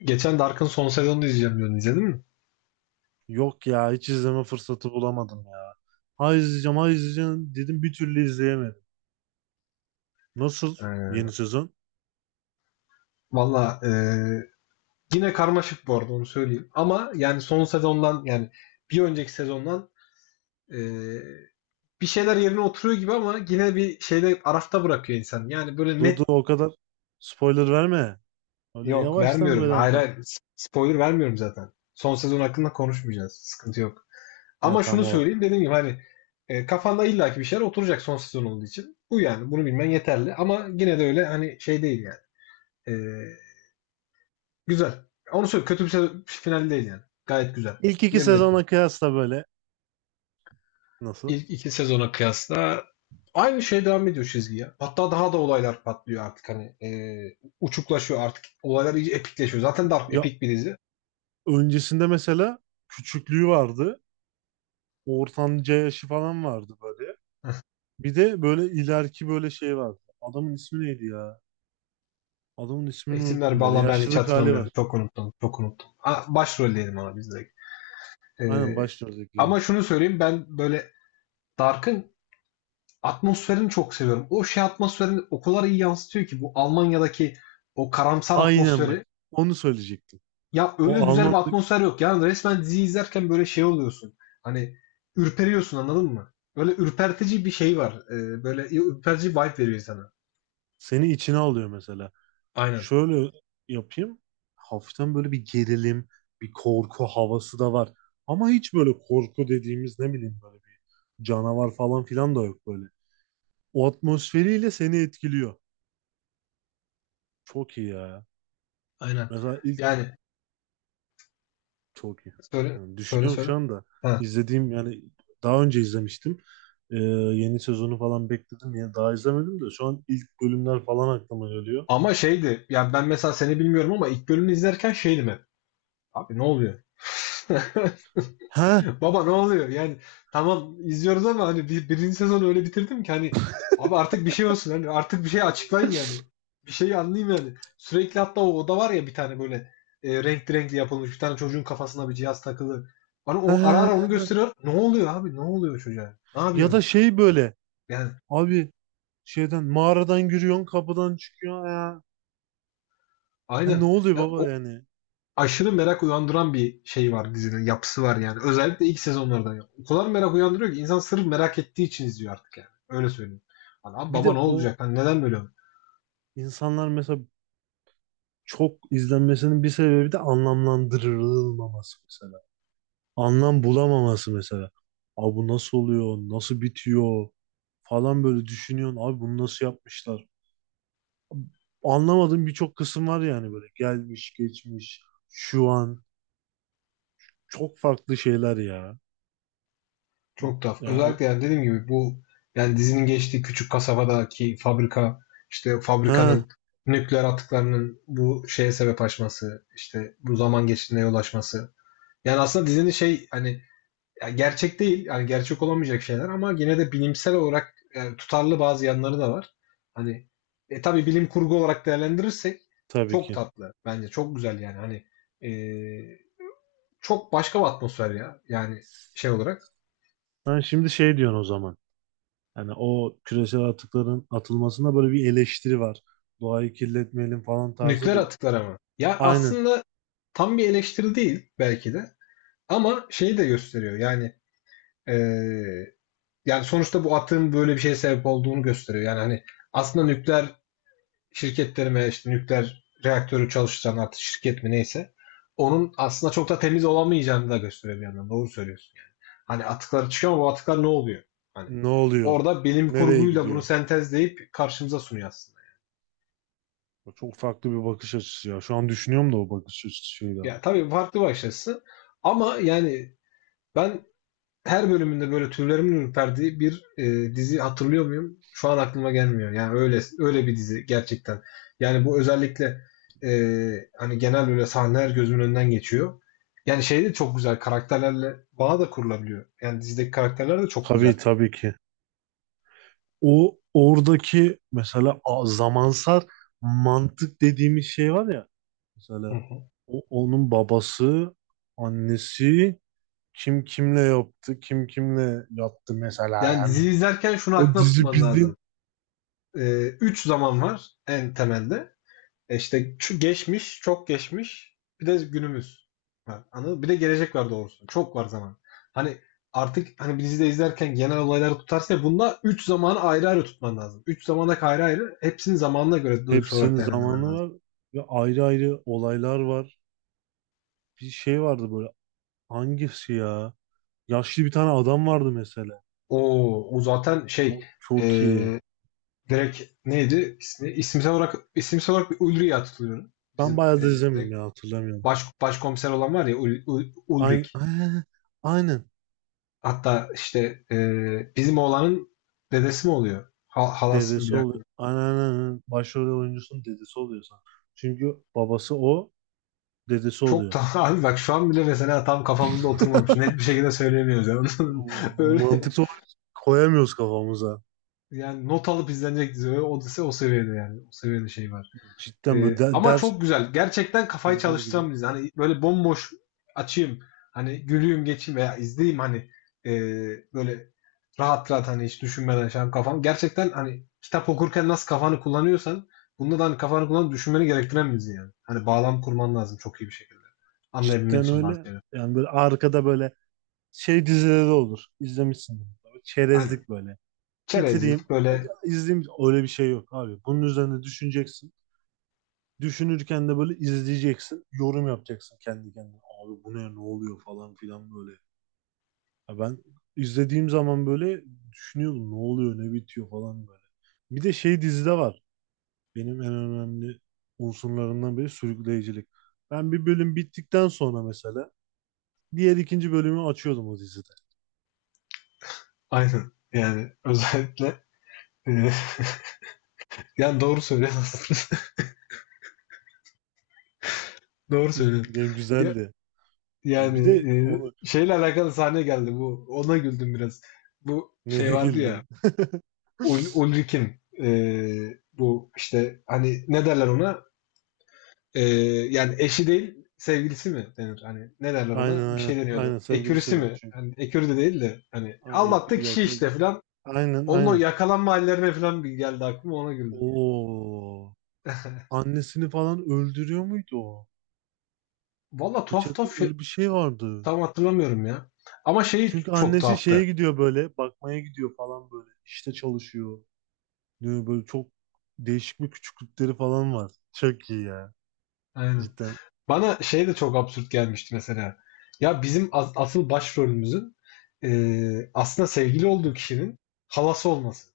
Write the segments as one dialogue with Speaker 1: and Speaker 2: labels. Speaker 1: Geçen Dark'ın son sezonunu izleyeceğim diyordun. İzledin mi?
Speaker 2: Yok ya, hiç izleme fırsatı bulamadım ya. Ha izleyeceğim ha izleyeceğim dedim, bir türlü izleyemedim. Nasıl
Speaker 1: Ee,
Speaker 2: yeni sezon?
Speaker 1: Valla, yine karmaşık bu arada onu söyleyeyim. Ama yani son sezondan yani bir önceki sezondan e, bir şeyler yerine oturuyor gibi ama yine bir şeyde arafta bırakıyor insan. Yani böyle
Speaker 2: Dur dur,
Speaker 1: net
Speaker 2: o kadar spoiler verme. Öyle
Speaker 1: yok
Speaker 2: yavaştan
Speaker 1: vermiyorum.
Speaker 2: böyle
Speaker 1: Hayır
Speaker 2: anlat.
Speaker 1: hayır spoiler vermiyorum zaten. Son sezon hakkında konuşmayacağız. Sıkıntı yok.
Speaker 2: Ha
Speaker 1: Ama
Speaker 2: tamam
Speaker 1: şunu
Speaker 2: o.
Speaker 1: söyleyeyim dediğim gibi hani kafanda illaki bir şeyler oturacak son sezon olduğu için. Bu yani bunu bilmen yeterli. Ama yine de öyle hani şey değil yani. E, Güzel. Onu söyle final değil yani. Gayet güzel.
Speaker 2: İlk iki
Speaker 1: Yerinde bir final.
Speaker 2: sezona kıyasla böyle nasıl?
Speaker 1: İlk iki sezona kıyasla aynı şey devam ediyor çizgi ya. Hatta daha da olaylar patlıyor artık hani uçuklaşıyor artık. Olaylar iyice epikleşiyor. Zaten Dark
Speaker 2: Ya
Speaker 1: epik bir dizi.
Speaker 2: öncesinde mesela küçüklüğü vardı. Ortanca yaşı falan vardı böyle. Bir de böyle ileriki böyle şey vardı. Adamın ismi neydi ya? Adamın ismini
Speaker 1: İsimler
Speaker 2: unuttum böyle.
Speaker 1: valla ben hiç
Speaker 2: Yaşlılık hali var.
Speaker 1: hatırlamıyorum. Çok unuttum. Çok unuttum. Ha, başrol diyelim ona biz direkt. E,
Speaker 2: Aynen başlıyorduk.
Speaker 1: ama şunu söyleyeyim ben böyle Dark'ın atmosferini çok seviyorum. O şey atmosferini o kadar iyi yansıtıyor ki bu Almanya'daki o karamsar
Speaker 2: Aynen bak.
Speaker 1: atmosferi.
Speaker 2: Onu söyleyecektim.
Speaker 1: Ya öyle
Speaker 2: O
Speaker 1: güzel bir
Speaker 2: Almanlık
Speaker 1: atmosfer yok. Yani resmen dizi izlerken böyle şey oluyorsun. Hani ürperiyorsun anladın mı? Böyle ürpertici bir şey var. Böyle ürpertici vibe veriyor sana.
Speaker 2: seni içine alıyor mesela.
Speaker 1: Aynen.
Speaker 2: Şöyle yapayım. Hafiften böyle bir gerilim, bir korku havası da var. Ama hiç böyle korku dediğimiz ne bileyim böyle bir canavar falan filan da yok böyle. O atmosferiyle seni etkiliyor. Çok iyi ya.
Speaker 1: Aynen.
Speaker 2: Mesela ilk
Speaker 1: Yani
Speaker 2: çok iyi.
Speaker 1: söyle
Speaker 2: Yani
Speaker 1: söyle
Speaker 2: düşünüyorum
Speaker 1: söyle.
Speaker 2: şu anda.
Speaker 1: Ha.
Speaker 2: İzlediğim yani daha önce izlemiştim. Ee, Yeni sezonu falan bekledim. Yani daha izlemedim de şu an ilk bölümler falan aklıma geliyor.
Speaker 1: Ama şeydi. Yani ben mesela seni bilmiyorum ama ilk bölümü izlerken şeydim hep. Abi ne oluyor?
Speaker 2: He,
Speaker 1: Baba ne oluyor? Yani tamam izliyoruz ama hani birinci sezonu öyle bitirdim ki hani abi artık bir şey olsun hani artık bir şey açıklayın yani. Bir şeyi anlayayım yani. Sürekli hatta o oda var ya bir tane böyle renkli renkli yapılmış bir tane çocuğun kafasına bir cihaz takılı. Bana o, ara ara onu
Speaker 2: he.
Speaker 1: gösteriyor. Ne oluyor abi? Ne oluyor çocuğa? Ne
Speaker 2: Ya da
Speaker 1: yapıyorsunuz?
Speaker 2: şey böyle.
Speaker 1: Yani
Speaker 2: Abi şeyden mağaradan giriyorsun, kapıdan çıkıyor ya. Ya ne
Speaker 1: aynen.
Speaker 2: oluyor
Speaker 1: Ya,
Speaker 2: baba
Speaker 1: o
Speaker 2: yani?
Speaker 1: aşırı merak uyandıran bir şey var dizinin yapısı var yani. Özellikle ilk sezonlardan. Ya. O kadar merak uyandırıyor ki insan sırf merak ettiği için izliyor artık yani. Öyle söyleyeyim. Hani abi
Speaker 2: Bir
Speaker 1: baba
Speaker 2: de
Speaker 1: ne
Speaker 2: o
Speaker 1: olacak? Hani neden böyle?
Speaker 2: insanlar mesela çok izlenmesinin bir sebebi de anlamlandırılmaması mesela. Anlam bulamaması mesela. Abi bu nasıl oluyor? Nasıl bitiyor? Falan böyle düşünüyorsun. Abi bunu nasıl yapmışlar? Anlamadığım birçok kısım var yani böyle. Gelmiş, geçmiş, şu an. Çok farklı şeyler ya.
Speaker 1: Çok tuhaf.
Speaker 2: Ya
Speaker 1: Özellikle
Speaker 2: o...
Speaker 1: yani dediğim gibi bu yani dizinin geçtiği küçük kasabadaki fabrika işte
Speaker 2: Ha
Speaker 1: fabrikanın nükleer atıklarının bu şeye sebep açması işte bu zaman geçtiğine yol açması. Yani aslında dizinin şey hani ya gerçek değil, yani gerçek olamayacak şeyler ama yine de bilimsel olarak tutarlı bazı yanları da var. Hani tabii bilim kurgu olarak değerlendirirsek
Speaker 2: tabii
Speaker 1: çok
Speaker 2: ki.
Speaker 1: tatlı bence çok güzel yani hani e, çok başka bir atmosfer ya yani şey olarak
Speaker 2: Ben şimdi şey diyorsun o zaman. Yani o küresel atıkların atılmasında böyle bir eleştiri var. Doğayı kirletmeyelim falan tarzı
Speaker 1: nükleer
Speaker 2: bir.
Speaker 1: atıklar ama ya
Speaker 2: Aynen.
Speaker 1: aslında tam bir eleştiri değil belki de ama şeyi de gösteriyor yani e, yani sonuçta bu atığın böyle bir şeye sebep olduğunu gösteriyor yani hani aslında nükleer şirketlerime işte nükleer reaktörü çalıştıran artık şirket mi neyse onun aslında çok da temiz olamayacağını da gösteriyor bir yandan. Doğru söylüyorsun. Hani atıkları çıkıyor ama bu atıklar ne oluyor? Hani
Speaker 2: Ne oluyor?
Speaker 1: orada bilim
Speaker 2: Nereye
Speaker 1: kurguyla bunu
Speaker 2: gidiyor?
Speaker 1: sentezleyip karşımıza sunuyor aslında.
Speaker 2: O çok farklı bir bakış açısı ya. Şu an düşünüyorum da o bakış açısıyla.
Speaker 1: Ya tabii farklı bir açısı ama yani ben her bölümünde böyle tüylerimin ürperdiği bir dizi hatırlıyor muyum? Şu an aklıma gelmiyor. Yani öyle öyle bir dizi gerçekten. Yani bu özellikle e, hani genel böyle sahneler gözümün önünden geçiyor. Yani şey de çok güzel. Karakterlerle bağ da kurulabiliyor. Yani dizideki karakterler de çok güzel.
Speaker 2: Tabii, tabii ki. O oradaki mesela zamansal mantık dediğimiz şey var ya.
Speaker 1: Hı
Speaker 2: Mesela
Speaker 1: hı.
Speaker 2: onun babası, annesi kim kimle yaptı, kim kimle yattı mesela
Speaker 1: Yani
Speaker 2: yani.
Speaker 1: dizi izlerken şunu
Speaker 2: O
Speaker 1: aklına
Speaker 2: dizi
Speaker 1: tutman lazım.
Speaker 2: bildiğin.
Speaker 1: Üç zaman var en temelde. E işte şu geçmiş, çok geçmiş, bir de günümüz var. Anladın mı? Bir de gelecek var doğrusu. Çok var zaman. Hani artık hani bir dizide izlerken genel olayları tutarsa ya, bunda 3 zamanı ayrı ayrı tutman lazım. Üç zamana ayrı ayrı hepsinin zamanına göre duygusal
Speaker 2: Hepsinin
Speaker 1: olarak değerlendirmen
Speaker 2: zamanı
Speaker 1: lazım.
Speaker 2: var ve ayrı ayrı olaylar var. Bir şey vardı böyle, hangisi ya? Yaşlı bir tane adam vardı mesela.
Speaker 1: Oo, o zaten
Speaker 2: O
Speaker 1: şey e,
Speaker 2: çok iyi.
Speaker 1: direkt neydi ismi? İsimsel olarak bir Ulrich'e tutuluyorum.
Speaker 2: Ben
Speaker 1: Bizim
Speaker 2: bayağı da izlemiyorum
Speaker 1: direkt
Speaker 2: ya, hatırlamıyorum.
Speaker 1: baş, başkomiser olan var ya
Speaker 2: Aynen.
Speaker 1: Ulrich.
Speaker 2: Aynen.
Speaker 1: Hatta işte bizim oğlanın dedesi mi oluyor? Halası mı bir
Speaker 2: Dedesi
Speaker 1: dakika.
Speaker 2: oluyor. Aynen, aynen, aynen. Başrol oyuncusunun dedesi oluyor sanırım. Çünkü dedesi
Speaker 1: Çok
Speaker 2: oluyor.
Speaker 1: da abi bak şu an bile mesela tam kafamızda oturmamış. Net bir şekilde söyleyemiyoruz yani. Öyle
Speaker 2: Mantıksal olarak koyamıyoruz kafamıza.
Speaker 1: yani not alıp izlenecek dizi. Öyle, o, o seviyede yani. O seviyede şey var.
Speaker 2: Cidden böyle
Speaker 1: Ama
Speaker 2: ders
Speaker 1: çok güzel. Gerçekten
Speaker 2: şey
Speaker 1: kafayı
Speaker 2: yapar gibi.
Speaker 1: çalıştıran bir dizi. Hani böyle bomboş açayım. Hani gülüyüm geçeyim veya izleyeyim hani ee, böyle rahat rahat hani hiç düşünmeden şey yapayım kafam. Gerçekten hani kitap okurken nasıl kafanı kullanıyorsan bunda da hani kafanı kullanıp düşünmeni gerektiren bir dizi yani. Hani bağlam kurman lazım çok iyi bir şekilde. Anlayabilmen
Speaker 2: Cidden
Speaker 1: için bazı
Speaker 2: öyle.
Speaker 1: şeyler.
Speaker 2: Yani böyle arkada böyle şey dizileri olur. İzlemişsin.
Speaker 1: Aynen.
Speaker 2: Çerezlik böyle. Bitireyim,
Speaker 1: Çerezlik böyle
Speaker 2: izleyeyim. Öyle bir şey yok abi. Bunun üzerine düşüneceksin. Düşünürken de böyle izleyeceksin. Yorum yapacaksın kendi kendine. Abi bu ne oluyor falan filan böyle. Ya ben izlediğim zaman böyle düşünüyordum. Ne oluyor ne bitiyor falan böyle. Bir de şey dizide var. Benim en önemli unsurlarından biri sürükleyicilik. Ben bir bölüm bittikten sonra mesela diğer ikinci bölümü açıyordum o dizide.
Speaker 1: aynen yani özellikle ee, yani doğru söylüyorsun. Doğru söylüyorsun.
Speaker 2: Yani
Speaker 1: Ya
Speaker 2: güzeldi. Bir
Speaker 1: yani,
Speaker 2: de onu
Speaker 1: şeyle alakalı sahne geldi bu. Ona güldüm biraz. Bu şey
Speaker 2: neye
Speaker 1: vardı ya
Speaker 2: güldün?
Speaker 1: Ulrik'in bu işte hani ne derler ona? Yani eşi değil sevgilisi mi denir? Hani ne derler
Speaker 2: Aynen,
Speaker 1: ona? Bir
Speaker 2: aynen.
Speaker 1: şey deniyordu.
Speaker 2: Aynen sevgilisi
Speaker 1: Ekürüsü
Speaker 2: de
Speaker 1: mi?
Speaker 2: çünkü.
Speaker 1: Hani ekürü de değil de hani
Speaker 2: Ay,
Speaker 1: aldattı kişi
Speaker 2: yok,
Speaker 1: işte
Speaker 2: yok.
Speaker 1: filan.
Speaker 2: Aynen,
Speaker 1: Onun o
Speaker 2: aynen.
Speaker 1: yakalanma hallerine falan bir geldi aklıma ona güldüm.
Speaker 2: Oo. Annesini falan öldürüyor muydu o?
Speaker 1: Valla tuhaf
Speaker 2: Bıçaklı
Speaker 1: tuhaf şey
Speaker 2: öyle bir şey vardı.
Speaker 1: tam hatırlamıyorum ya. Ama şeyi
Speaker 2: Çünkü
Speaker 1: çok
Speaker 2: annesi şeye
Speaker 1: tuhaftı.
Speaker 2: gidiyor, böyle bakmaya gidiyor falan böyle. İşte çalışıyor. Diyor, böyle çok değişik bir küçüklükleri falan var. Çok iyi ya
Speaker 1: Aynen.
Speaker 2: cidden.
Speaker 1: Bana şey de çok absürt gelmişti mesela. Ya bizim asıl başrolümüzün aslında sevgili olduğu kişinin halası olması.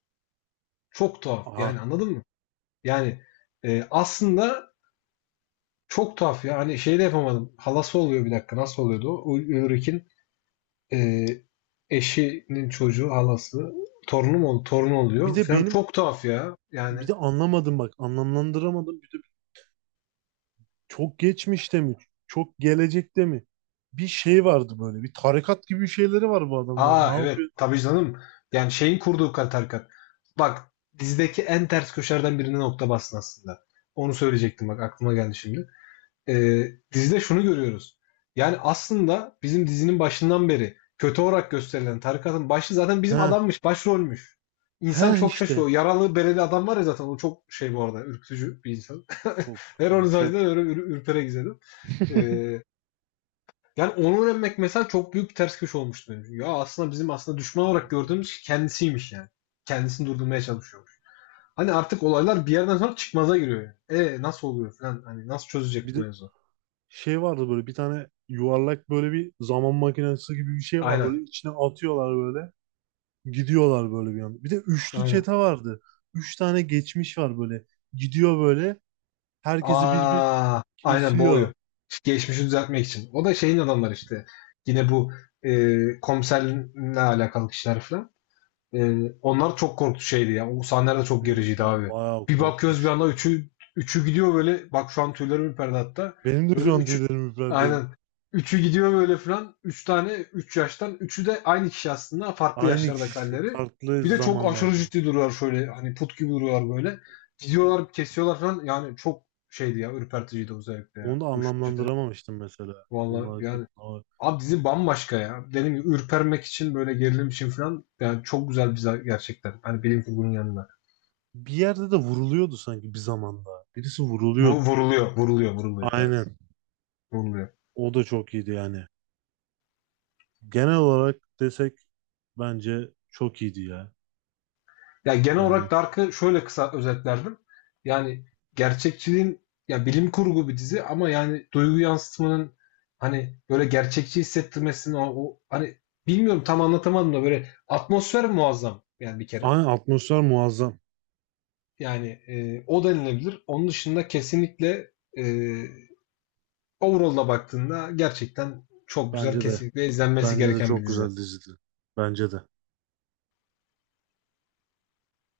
Speaker 1: Çok tuhaf.
Speaker 2: Aha.
Speaker 1: Yani anladın mı? Yani aslında çok tuhaf ya. Hani şey de yapamadım. Halası oluyor bir dakika. Nasıl oluyordu o? Ulrich'in eee, eşinin çocuğu halası. Torunu mu? Torunu
Speaker 2: Bir
Speaker 1: oluyor.
Speaker 2: de
Speaker 1: Falan
Speaker 2: benim
Speaker 1: çok tuhaf ya. Yani
Speaker 2: bir de anlamadım bak, anlamlandıramadım. Bir de çok geçmişte mi? Çok gelecekte mi? Bir şey vardı böyle. Bir tarikat gibi bir şeyleri var bu adamlar.
Speaker 1: aa
Speaker 2: Ne
Speaker 1: evet
Speaker 2: yapıyor?
Speaker 1: tabii canım. Yani şeyin kurduğu tarikat. Bak dizideki en ters köşelerden birine nokta bastın aslında. Onu söyleyecektim bak aklıma geldi şimdi. Ee, dizide şunu görüyoruz. Yani aslında bizim dizinin başından beri kötü olarak gösterilen tarikatın başı zaten bizim
Speaker 2: He,
Speaker 1: adammış, başrolmüş. İnsan
Speaker 2: he
Speaker 1: çok şaşırıyor.
Speaker 2: işte.
Speaker 1: Yaralı bereli adam var ya zaten o çok şey bu arada ürkütücü bir insan.
Speaker 2: Çok,
Speaker 1: Her onun
Speaker 2: yani çok.
Speaker 1: sayesinde öyle ürpere izledim. Ee, yani onu öğrenmek mesela çok büyük bir ters köşe olmuştu benim için. Ya aslında bizim düşman olarak gördüğümüz kendisiymiş yani. Kendisini durdurmaya çalışıyormuş. Hani artık olaylar bir yerden sonra çıkmaza giriyor yani. E nasıl oluyor falan hani nasıl çözecek
Speaker 2: Bir de
Speaker 1: bu mevzu?
Speaker 2: şey vardı böyle, bir tane yuvarlak böyle bir zaman makinesi gibi bir şey var
Speaker 1: Aynen.
Speaker 2: böyle, içine atıyorlar böyle. Gidiyorlar böyle bir anda. Bir de üçlü
Speaker 1: Aynen.
Speaker 2: çete vardı. Üç tane geçmiş var böyle. Gidiyor böyle. Herkesi bir bir
Speaker 1: Aa, aynen
Speaker 2: kesiyor.
Speaker 1: boğuyor. Geçmişi düzeltmek için. O da şeyin adamları işte. Yine bu komiserle alakalı kişiler falan. Onlar çok korktu şeydi ya. O sahneler de çok
Speaker 2: Benim
Speaker 1: gericiydi
Speaker 2: ben
Speaker 1: abi.
Speaker 2: bayağı
Speaker 1: Bir bakıyoruz bir anda
Speaker 2: korkmuştum.
Speaker 1: üçü gidiyor böyle. Bak şu an tüylerim ürperdi hatta.
Speaker 2: Benim de
Speaker 1: Böyle
Speaker 2: şu an
Speaker 1: üçü
Speaker 2: tüylerim ürperdi.
Speaker 1: aynen. Üçü gidiyor böyle falan. Üç tane üç yaştan. Üçü de aynı kişi aslında. Farklı
Speaker 2: Aynı
Speaker 1: yaşlarda
Speaker 2: kişi
Speaker 1: kalleri.
Speaker 2: farklı
Speaker 1: Bir de çok aşırı
Speaker 2: zamanlarda.
Speaker 1: ciddi duruyorlar şöyle. Hani put gibi duruyorlar böyle. Gidiyorlar kesiyorlar falan. Yani çok şeydi ya. Ürperticiydi özellikle ya.
Speaker 2: Onu da
Speaker 1: O şişete.
Speaker 2: anlamlandıramamıştım mesela.
Speaker 1: Vallahi
Speaker 2: Bunlar kim?
Speaker 1: yani
Speaker 2: Aa,
Speaker 1: abi dizi bambaşka ya. Dediğim gibi ürpermek için böyle gerilim için falan yani çok güzel bir gerçekten. Hani bilim kurgunun yanında.
Speaker 2: bir yerde de vuruluyordu sanki bir zamanda. Birisi vuruluyordu.
Speaker 1: Vuruluyor, vuruluyor, vuruluyor. Evet,
Speaker 2: Aynen.
Speaker 1: vuruluyor.
Speaker 2: O da çok iyiydi yani. Genel olarak desek bence çok iyiydi ya.
Speaker 1: Ya genel olarak
Speaker 2: Yani
Speaker 1: Dark'ı şöyle kısa özetlerdim. Yani gerçekçiliğin ya bilim kurgu bir dizi ama yani duygu yansıtmanın hani böyle gerçekçi hissettirmesinin o, hani bilmiyorum tam anlatamadım da böyle atmosfer muazzam yani bir kere.
Speaker 2: aynı atmosfer muazzam.
Speaker 1: Yani o denilebilir. Onun dışında kesinlikle e, Overall'a baktığında gerçekten çok güzel,
Speaker 2: Bence de.
Speaker 1: kesinlikle izlenmesi
Speaker 2: Bence de
Speaker 1: gereken bir
Speaker 2: çok
Speaker 1: dizi.
Speaker 2: güzel dizidi. Bence de.